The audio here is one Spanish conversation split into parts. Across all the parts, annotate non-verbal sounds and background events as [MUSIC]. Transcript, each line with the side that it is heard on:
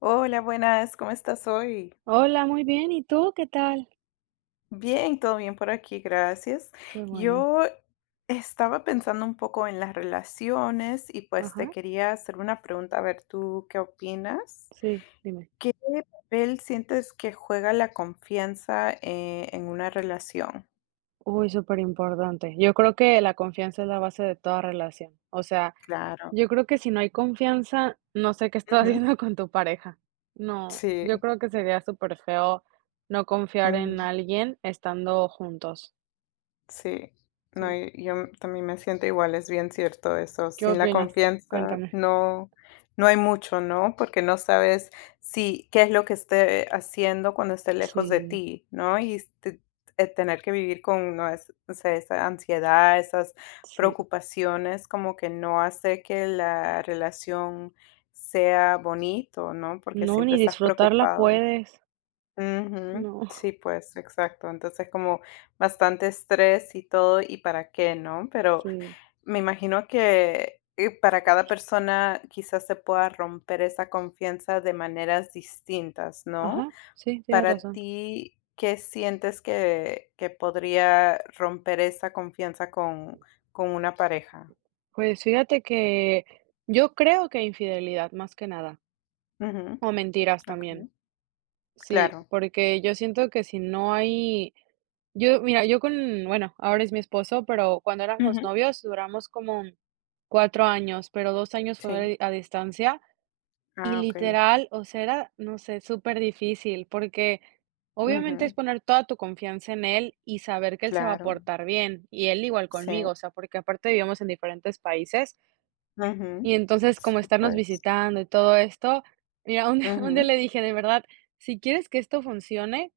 left: Hola, buenas, ¿cómo estás hoy?
right: Hola, muy bien. ¿Y tú qué tal?
left: Bien, todo bien por aquí, gracias.
right: Qué bueno.
left: Yo estaba pensando un poco en las relaciones y pues te
right: Ajá,
left: quería hacer una pregunta, a ver, ¿tú qué opinas?
right: sí, dime.
left: ¿Qué papel sientes que juega la confianza en una relación?
right: Uy, súper importante. Yo creo que la confianza es la base de toda relación. O sea,
left: Claro.
right: yo creo que si no hay confianza, no sé qué estás [LAUGHS]
left: Ujú.
right: haciendo con tu pareja. No, yo
left: Sí.
right: creo que sería súper feo no confiar en alguien estando juntos.
left: Sí, no,
right: Sí.
left: y yo también me siento igual, es bien cierto eso.
right: ¿Qué
left: Sin la
right: opinas?
left: confianza
right: Cuéntame.
left: no, no hay mucho, ¿no? Porque no sabes si qué es lo que esté haciendo cuando esté
right: Sí,
left: lejos de ti, ¿no? Tener que vivir con no es, o sea, esa ansiedad, esas
right: sí.
left: preocupaciones, como que no hace que la relación sea bonito, ¿no? Porque
right: No, ni
left: siempre estás
right: disfrutarla
left: preocupado.
right: puedes.
left: Ujú.
right: No,
left: Sí, pues, exacto. Entonces, como bastante estrés y todo, y para qué, ¿no? Pero
right: sí.
left: me imagino que para cada persona quizás se pueda romper esa confianza de maneras distintas, ¿no?
right: Ajá, sí, tienes
left: Para
right: razón.
left: ti, ¿qué sientes que podría romper esa confianza con una pareja?
right: Pues fíjate que yo creo que infidelidad más que nada,
left: Ujú.
right: o mentiras
left: Ok,
right: también. Sí,
left: claro.
right: porque yo siento que si no hay yo, mira, yo con, bueno, ahora es mi esposo, pero cuando éramos
left: Ujú.
right: novios duramos como cuatro años, pero dos años
left: Sí.
right: fue a distancia y
left: Ah, ok.
right: literal, o sea, era, no sé, súper difícil, porque obviamente es
left: Ujú.
right: poner toda tu confianza en él y saber que él se va a
left: Claro.
right: portar bien, y él igual
left: Sí.
right: conmigo, o sea, porque aparte vivíamos en diferentes países.
left: Ujú.
right: Y entonces, como
left: Sí,
right: estarnos
left: pues.
right: visitando y todo esto, mira, [LAUGHS] un día
left: Ujú,
right: le dije: "De verdad, si quieres que esto funcione,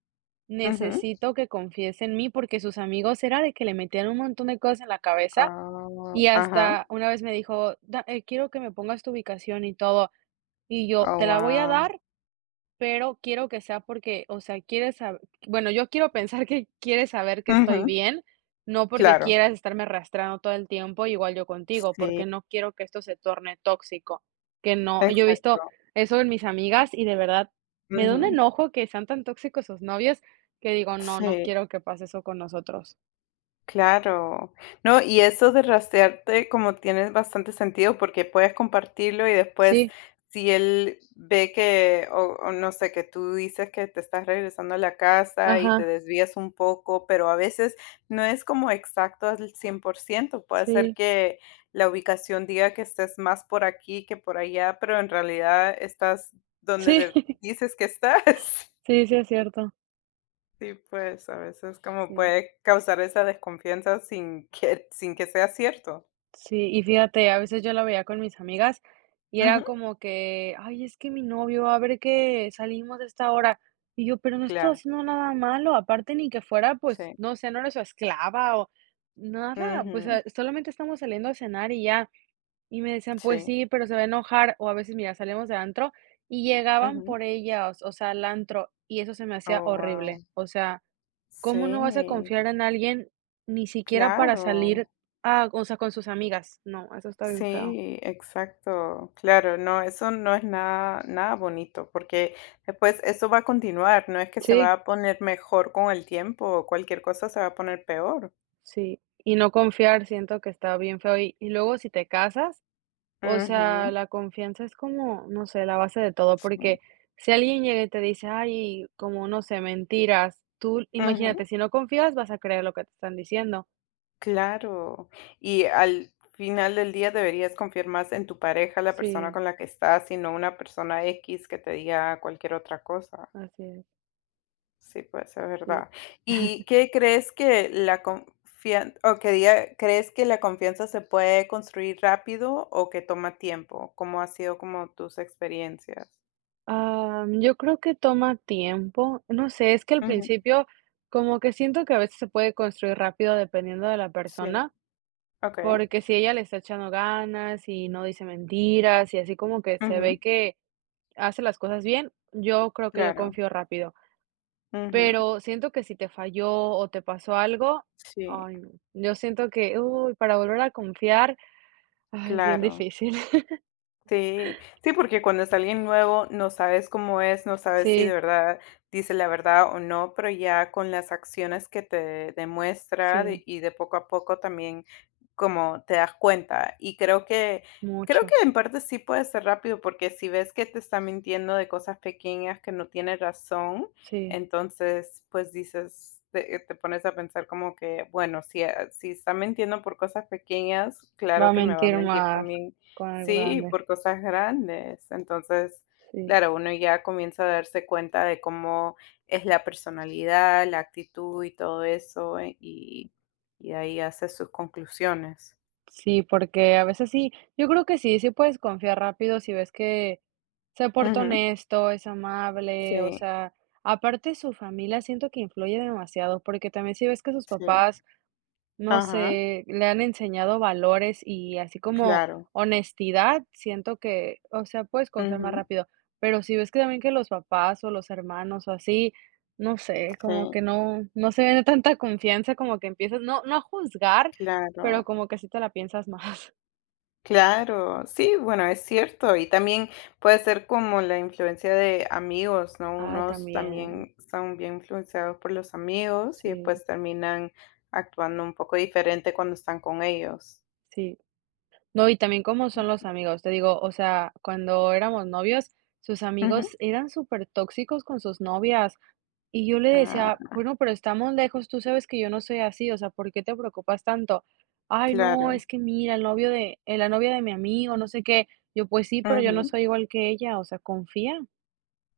left: ujú.
right: necesito que confíes en mí", porque sus amigos era de que le metían un montón de cosas en la cabeza,
left: Ah,
right: y
left: ajá.
right: hasta una vez me dijo: "Da quiero que me pongas tu ubicación y todo", y yo:
left: Oh,
right: "Te la voy a
left: wow.
right: dar, pero quiero que sea porque, o sea, quieres sab bueno, yo quiero pensar que quieres saber que estoy
left: Ujú.
right: bien, no porque
left: Claro.
right: quieras estarme arrastrando todo el tiempo, igual yo contigo, porque
left: Sí,
right: no quiero que esto se torne tóxico, que no yo he visto
left: exacto.
right: eso en mis amigas y de verdad me da un
left: Ujú.
right: enojo que sean tan tóxicos sus novios que digo: "No, no
left: Sí.
right: quiero que pase eso con nosotros".
left: Claro. No, y eso de rastrearte como tiene bastante sentido porque puedes compartirlo y después
right: Sí,
left: si él ve que, o no sé, que tú dices que te estás regresando a la casa y te
right: ajá,
left: desvías un poco, pero a veces no es como exacto al cien por ciento. Puede ser
right: sí,
left: que la ubicación diga que estés más por aquí que por allá, pero en realidad estás donde
right: sí, [LAUGHS]
left: dices que estás.
right: sí, sí es cierto,
left: Sí, pues a veces como
right: sí.
left: puede causar esa desconfianza sin que sin que sea cierto.
right: Sí, y fíjate, a veces yo la veía con mis amigas y era
left: Ujú,
right: como que, ay, es que mi novio, a ver que salimos a esta hora. Y yo, pero no estoy
left: claro,
right: haciendo nada malo, aparte ni que fuera, pues,
left: sí.
right: no sé, no era su esclava o nada, pues
left: Ujú,
right: solamente estamos saliendo a cenar y ya. Y me decían, pues
left: sí.
right: sí, pero se va a enojar. O a veces, mira, salíamos de antro y llegaban
left: Ujú.
right: por ellas, o sea, al antro, y eso se me hacía
left: Oh, wow.
right: horrible. O sea, ¿cómo no vas a
left: Sí,
right: confiar en alguien ni siquiera para
left: claro.
right: salir a o sea, con sus amigas? No, eso está bien feo.
left: Sí, exacto. Claro, no, eso no es nada nada bonito, porque después eso va a continuar, no es que se
right: Sí,
left: va a poner mejor con el tiempo, cualquier cosa se va a poner peor.
right: sí. Y no confiar, siento que está bien feo. Y luego si te casas, o sea,
left: Ujú,
right: la confianza es como, no sé, la base de todo,
left: sí.
right: porque si alguien llega y te dice: "Ay", como, no sé, mentiras, tú imagínate,
left: Ujú.
right: si no confías, vas a creer lo que te están diciendo.
left: Claro. Y al final del día deberías confiar más en tu pareja, la persona
right: Sí,
left: con la que estás, y no una persona X que te diga cualquier otra cosa.
right: así es,
left: Sí, pues, es
right: sí.
left: verdad. ¿Y qué crees que la confian o que diga crees que la confianza se puede construir rápido o que toma tiempo? ¿Cómo ha sido como tus experiencias?
right: Ah, yo creo que toma tiempo. No sé, es que al
left: Ujú.
right: principio como que siento que a veces se puede construir rápido dependiendo de la
left: Sí.
right: persona,
left: Okey.
right: porque si ella le está echando ganas y no dice mentiras y así como que se
left: Ujú.
right: ve que hace las cosas bien, yo creo que yo
left: Claro.
right: confío rápido.
left: Ujú.
right: Pero siento que si te falló o te pasó algo,
left: Sí,
right: ay no, yo siento que, uy, para volver a confiar, ay, es bien
left: claro.
right: difícil. [LAUGHS]
left: Sí, sí, porque cuando es alguien nuevo no sabes cómo es, no sabes si de
right: Sí,
left: verdad dice la verdad o no, pero ya con las acciones que te demuestra
right: sí,
left: y de poco a poco también como te das cuenta. Y creo que
right: mucho,
left: en parte sí puede ser rápido, porque si ves que te está mintiendo de cosas pequeñas que no tiene razón,
right: sí.
left: entonces pues dices, te pones a pensar como que, bueno, si, si está mintiendo por cosas pequeñas,
right: Va
left: claro
right: a
left: que me va a
right: mentir
left: mentir
right: más
left: también.
right: con algo
left: Sí,
right: grande.
left: por cosas grandes. Entonces,
right: Sí,
left: claro, uno ya comienza a darse cuenta de cómo es la personalidad, la actitud y todo eso, y ahí hace sus conclusiones.
right: sí, porque a veces sí, yo creo que sí, sí puedes confiar rápido si ves que se porta
left: Ujú,
right: honesto, es amable, o
left: sí,
right: sea, aparte su familia siento que influye demasiado, porque también si ves que sus
left: sí.
right: papás no
left: Ajá,
right: sé, le han enseñado valores y así como
left: claro.
right: honestidad, siento que, o sea, puedes confiar más
left: Ujú,
right: rápido, pero si ves que también que los papás o los hermanos o así, no sé, como
left: sí,
right: que no se ve tanta confianza, como que empiezas no a juzgar, pero
left: claro.
right: como que sí te la piensas más. [LAUGHS]
left: Claro, sí, bueno, es cierto. Y también puede ser como la influencia de amigos, ¿no?
right: Ah,
left: Unos
right: también,
left: también son bien influenciados por los amigos y
right: sí,
left: después terminan actuando un poco diferente cuando están con ellos.
right: sí. No, y también cómo son los amigos. Te digo, o sea, cuando éramos novios, sus amigos
left: Ujú.
right: eran súper tóxicos con sus novias. Y yo le
left: Ah,
right: decía, bueno, pero estamos lejos, tú sabes que yo no soy así, o sea, ¿por qué te preocupas tanto? Ay, no, es
left: claro.
right: que mira, el novio de, la novia de mi amigo, no sé qué. Yo, pues sí, pero yo no
left: Ujú.
right: soy igual que ella, o sea, confía.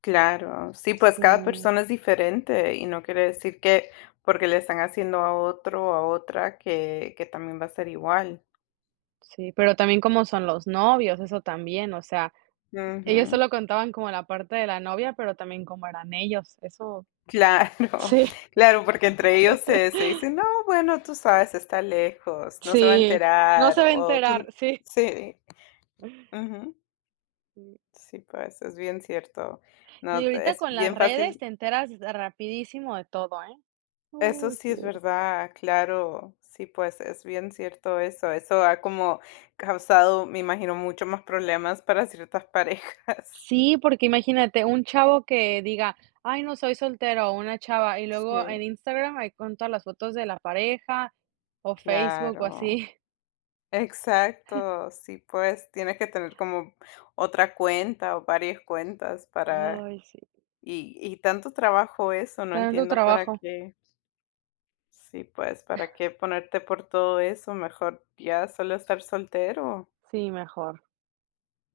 left: Claro. Sí, pues cada
right: Sí,
left: persona es diferente y no quiere decir que porque le están haciendo a otro o a otra que también va a ser igual.
right: sí, pero también cómo son los novios, eso también, o sea, ellos
left: Ujú.
right: solo contaban como la parte de la novia, pero también cómo eran ellos, eso,
left: Claro,
right: sí.
left: [LAUGHS] claro, porque entre ellos se dicen, no, bueno, tú sabes, está lejos, no se va a
right: Sí, no se
left: enterar,
right: va a
left: o
right: enterar,
left: tú,
right: [LAUGHS] sí.
left: sí, ujú, sí, pues es bien cierto,
right: No, y
left: no,
right: ahorita
left: es
right: con las
left: bien
right: redes
left: fácil,
right: te enteras rapidísimo de todo, ¿eh?
left: eso
right: Uy,
left: sí
right: sí.
left: es verdad, claro, sí, pues es bien cierto eso, eso ha como causado, me imagino, mucho más problemas para ciertas parejas,
right: Sí, porque imagínate, un chavo que diga: "Ay, no, soy soltero", o una chava, y
left: [LAUGHS]
right: luego
left: sí,
right: en Instagram ahí con todas las fotos de la pareja, o Facebook, o
left: claro.
right: así. [LAUGHS]
left: Exacto, sí, pues tienes que tener como otra cuenta o varias cuentas para
right: Ay, sí.
left: y tanto trabajo eso, no
right: Tanto
left: entiendo para
right: trabajo.
left: qué. Sí, pues, ¿para qué ponerte por todo eso? Mejor ya solo estar soltero.
right: Sí, mejor.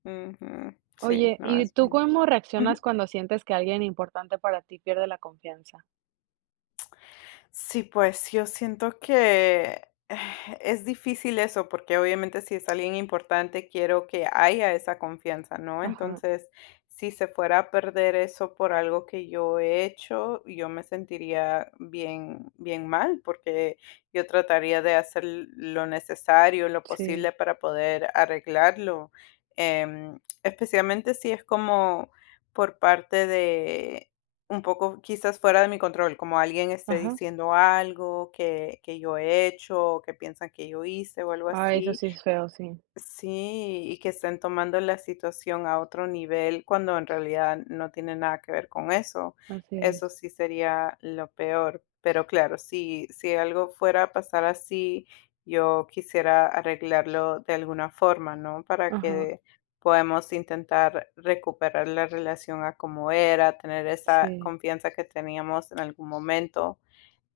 left: Ujú. Sí,
right: Oye,
left: no
right: ¿y
left: es.
right: tú cómo reaccionas cuando sientes que alguien importante para ti pierde la confianza?
left: Sí, pues sí, yo siento que [SIGHS] es difícil eso, porque obviamente si es alguien importante, quiero que haya esa confianza, ¿no?
right: Ajá,
left: Entonces, si se fuera a perder eso por algo que yo he hecho, yo me sentiría bien, bien mal, porque yo trataría de hacer lo necesario, lo
right: sí.
left: posible para poder arreglarlo. Especialmente si es como por parte un poco quizás fuera de mi control, como alguien esté
right: Ajá.
left: diciendo algo que yo he hecho, o que piensan que yo hice o algo
right: Ay, eso
left: así.
right: sí es feo, sí.
left: Sí, y que estén tomando la situación a otro nivel cuando en realidad no tiene nada que ver con eso.
right: Así es.
left: Eso sí sería lo peor. Pero claro, si algo fuera a pasar así, yo quisiera arreglarlo de alguna forma, ¿no? Para
right: Ajá,
left: que podamos intentar recuperar la relación a como era, tener esa
right: sí,
left: confianza que teníamos en algún momento.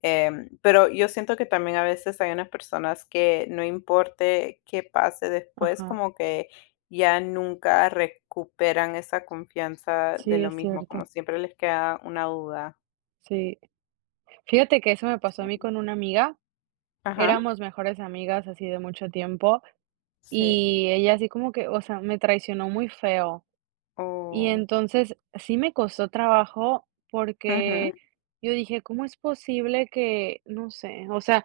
left: Pero yo siento que también a veces hay unas personas que no importe qué pase después,
right: ajá,
left: como que ya nunca recuperan esa confianza de
right: sí,
left: lo
right: es
left: mismo,
right: cierto,
left: como siempre les queda una duda.
right: sí. Fíjate que eso me pasó a mí
left: Sí.
right: con una amiga,
left: Ajá,
right: éramos mejores amigas así de mucho tiempo
left: sí.
right: y ella así como que, o sea, me traicionó muy feo y
left: Oh,
right: entonces sí me costó trabajo
left: ujú,
right: porque yo dije, ¿cómo es posible que, no sé, o sea,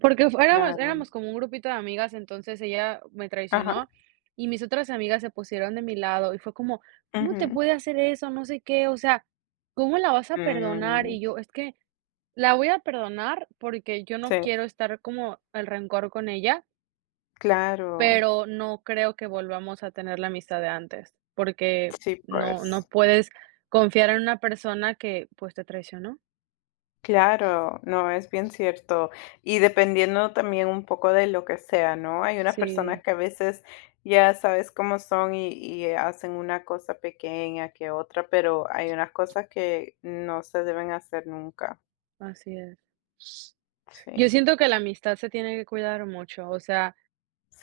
right: porque fu éramos
left: claro.
right: éramos como un grupito de amigas, entonces ella me
left: Ajá,
right: traicionó y mis otras amigas se pusieron de mi lado y fue como: "¿Cómo te
left: ujú.
right: puede hacer eso?, no sé qué", o sea, "¿Cómo la vas a perdonar?".
left: Mm,
right: Y yo: "Es que la voy a perdonar porque yo no
left: sí,
right: quiero estar como el rencor con ella,
left: claro.
right: pero no creo que volvamos a tener la amistad de antes, porque
left: Sí,
right: no
left: pues.
right: puedes confiar en una persona que, pues, te traicionó".
left: Claro, no, es bien cierto. Y dependiendo también un poco de lo que sea, ¿no? Hay unas personas
right: Sí,
left: que a veces ya sabes cómo son y hacen una cosa pequeña que otra, pero hay unas cosas que no se deben hacer nunca.
right: así es.
left: Sí,
right: Yo siento que la amistad se tiene que cuidar mucho, o sea,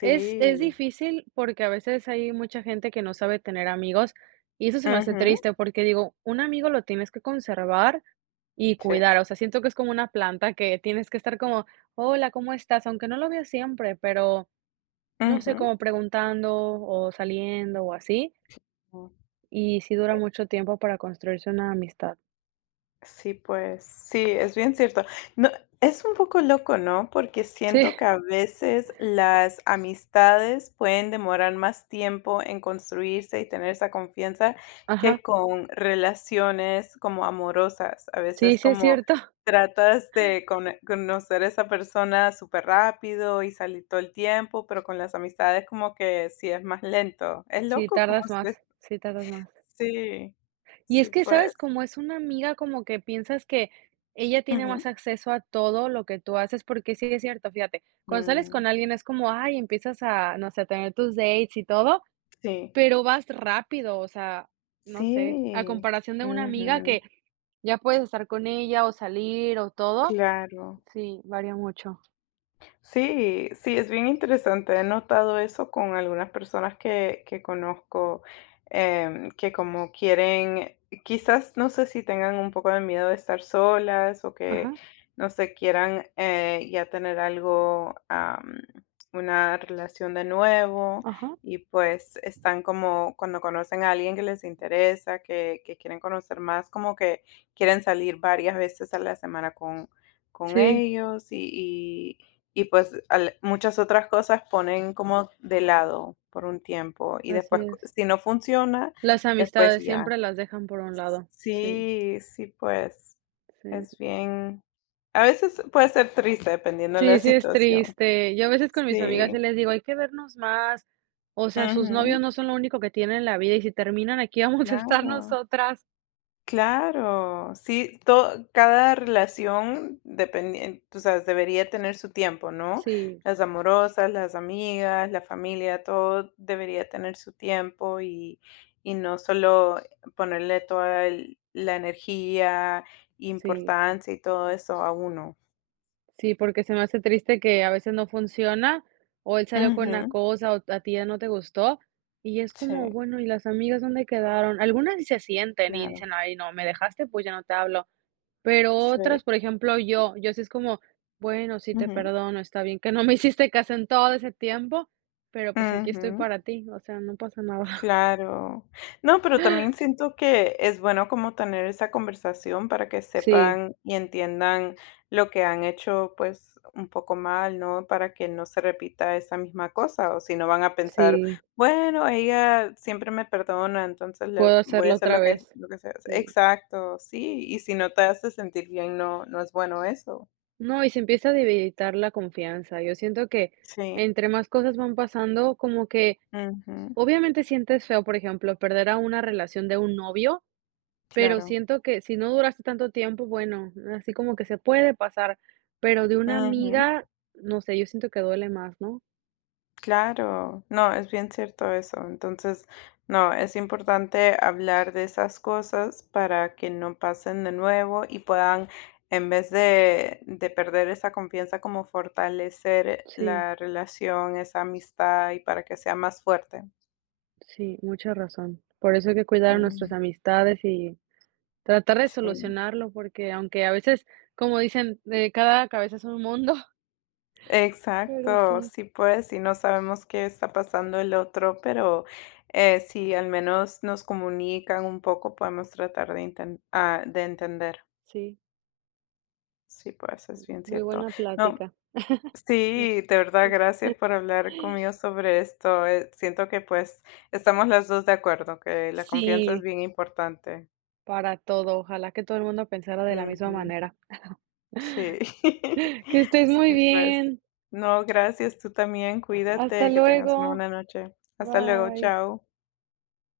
right: es difícil porque a veces hay mucha gente que no sabe tener amigos, y eso se me hace
left: Ujú,
right: triste porque digo, un amigo lo tienes que conservar y
left: sí.
right: cuidar, o sea, siento que es como una planta que tienes que estar como, hola, ¿cómo estás? Aunque no lo veas siempre, pero no sé, como preguntando o saliendo o así,
left: Ujú.
right: y sí dura mucho tiempo para construirse una amistad.
left: Sí, pues sí, es bien cierto. No, es un poco loco, ¿no? Porque
right: Sí,
left: siento que a veces las amistades pueden demorar más tiempo en construirse y tener esa confianza que
right: ajá,
left: con relaciones como amorosas. A
right: sí,
left: veces
right: sí es
left: como
right: cierto.
left: tratas de conocer a esa persona súper rápido y salir todo el tiempo, pero con las amistades como que sí es más lento. Es
right: Sí,
left: loco como
right: tardas
left: se...
right: más, sí tardas más.
left: Sí,
right: Y es
left: sí,
right: que,
left: pues.
right: ¿sabes? Como es una amiga, como que piensas que ella tiene
left: Ujú.
right: más acceso a todo lo que tú haces, porque sí es cierto, fíjate, cuando sales
left: Mm,
right: con alguien es como, ay, empiezas a, no sé, a tener tus dates y todo,
left: sí.
right: pero vas rápido, o sea, no sé, a
left: Sí,
right: comparación de una amiga
left: ujú,
right: que ya puedes estar con ella o salir o todo,
left: claro.
right: sí, varía mucho.
left: Sí, sí, es bien interesante. He notado eso con algunas personas que conozco, que como quieren, quizás no sé si tengan un poco de miedo de estar solas o que
right: Ajá,
left: no se quieran ya tener algo, una relación de nuevo
right: ajá,
left: y pues están como cuando conocen a alguien que les interesa, que quieren conocer más, como que quieren salir varias veces a la semana con
right: sí,
left: ellos y pues al muchas otras cosas ponen como de lado por un tiempo y
right: así
left: después co
right: es.
left: si no funciona,
right: Las
left: después
right: amistades
left: ya.
right: siempre las dejan por un lado, sí,
left: Sí, sí, pues
right: sí.
left: es bien a veces puede ser triste dependiendo de la
right: Sí, sí es
left: situación.
right: triste. Yo a veces con mis amigas sí
left: Sí.
right: les digo: "Hay que vernos más". O sea, sus novios
left: Ujú,
right: no son lo único que tienen en la vida, y si terminan, aquí [LAUGHS] vamos a estar
left: claro.
right: nosotras.
left: Claro, sí, to cada relación dependiente, tú sabes, debería tener su tiempo, ¿no?
right: Sí,
left: Las amorosas, las amigas, la familia, todo debería tener su tiempo y no solo ponerle toda el la energía,
right: sí,
left: importancia y todo eso a uno.
right: sí, porque se me hace triste que a veces no funciona, o él salió con una
left: Ujú.
right: cosa, o a ti ya no te gustó, y es
left: Sí,
right: como, bueno, ¿y las amigas dónde quedaron? Algunas sí se sienten y dicen:
left: claro,
right: "Ay, no, me dejaste, pues ya no te hablo". Pero
left: sí.
right: otras, por ejemplo, yo sí es como, bueno, sí, te
left: Ujú.
right: perdono, está bien que no me [LAUGHS] hiciste caso en todo ese tiempo, pero, pues, aquí estoy
left: Ujú.
right: para ti, o sea, no pasa nada.
left: Claro. No, pero también
right: [LAUGHS]
left: siento que es bueno como tener esa conversación para que
right: Sí,
left: sepan y entiendan lo que han hecho, pues, un poco mal, ¿no? Para que no se repita esa misma cosa, o si no van a pensar,
right: sí,
left: bueno, ella siempre me perdona, entonces le
right: puedo
left: voy a
right: hacerlo
left: hacer
right: otra vez.
left: lo que sea.
right: Sí.
left: Exacto, sí, y si no te hace sentir bien, no no es bueno eso.
right: No, y se empieza a debilitar la confianza. Yo siento que
left: Sí.
right: entre más cosas van pasando, como que
left: Ujú,
right: obviamente sientes feo, por ejemplo, perder a una relación de un novio, pero
left: claro.
right: siento que si no duraste tanto tiempo, bueno, así como que se puede pasar, pero de una
left: Ujú.
right: amiga, no sé, yo siento que duele más, ¿no?
left: Claro, no, es bien cierto eso. Entonces, no, es importante hablar de esas cosas para que no pasen de nuevo y puedan, en vez de perder esa confianza, como fortalecer
right: Sí,
left: la relación, esa amistad y para que sea más fuerte.
right: sí, mucha razón. Por eso hay que cuidar a nuestras
left: Mm,
right: amistades y tratar de
left: sí,
right: solucionarlo, porque aunque a veces, como dicen, de cada cabeza es un mundo, [LAUGHS] pero
left: exacto,
right: sí,
left: sí pues, y no sabemos qué está pasando el otro, pero si al menos nos comunican un poco, podemos tratar de, de entender.
right: sí,
left: Sí, pues es bien
right: muy
left: cierto.
right: buena
left: No,
right: plática. [LAUGHS]
left: sí, de verdad, gracias por hablar conmigo sobre esto. Siento que pues estamos las dos de acuerdo, que la confianza es
right: Sí,
left: bien importante.
right: para todo. Ojalá que todo el mundo pensara de la misma
left: Ujú,
right: manera.
left: sí,
right: [LAUGHS] Que
left: [LAUGHS]
right: estés muy
left: sí, pues.
right: bien.
left: No, gracias, tú también,
right: Hasta
left: cuídate, que tengas una
right: luego.
left: buena noche. Hasta luego,
right: Bye.
left: chao.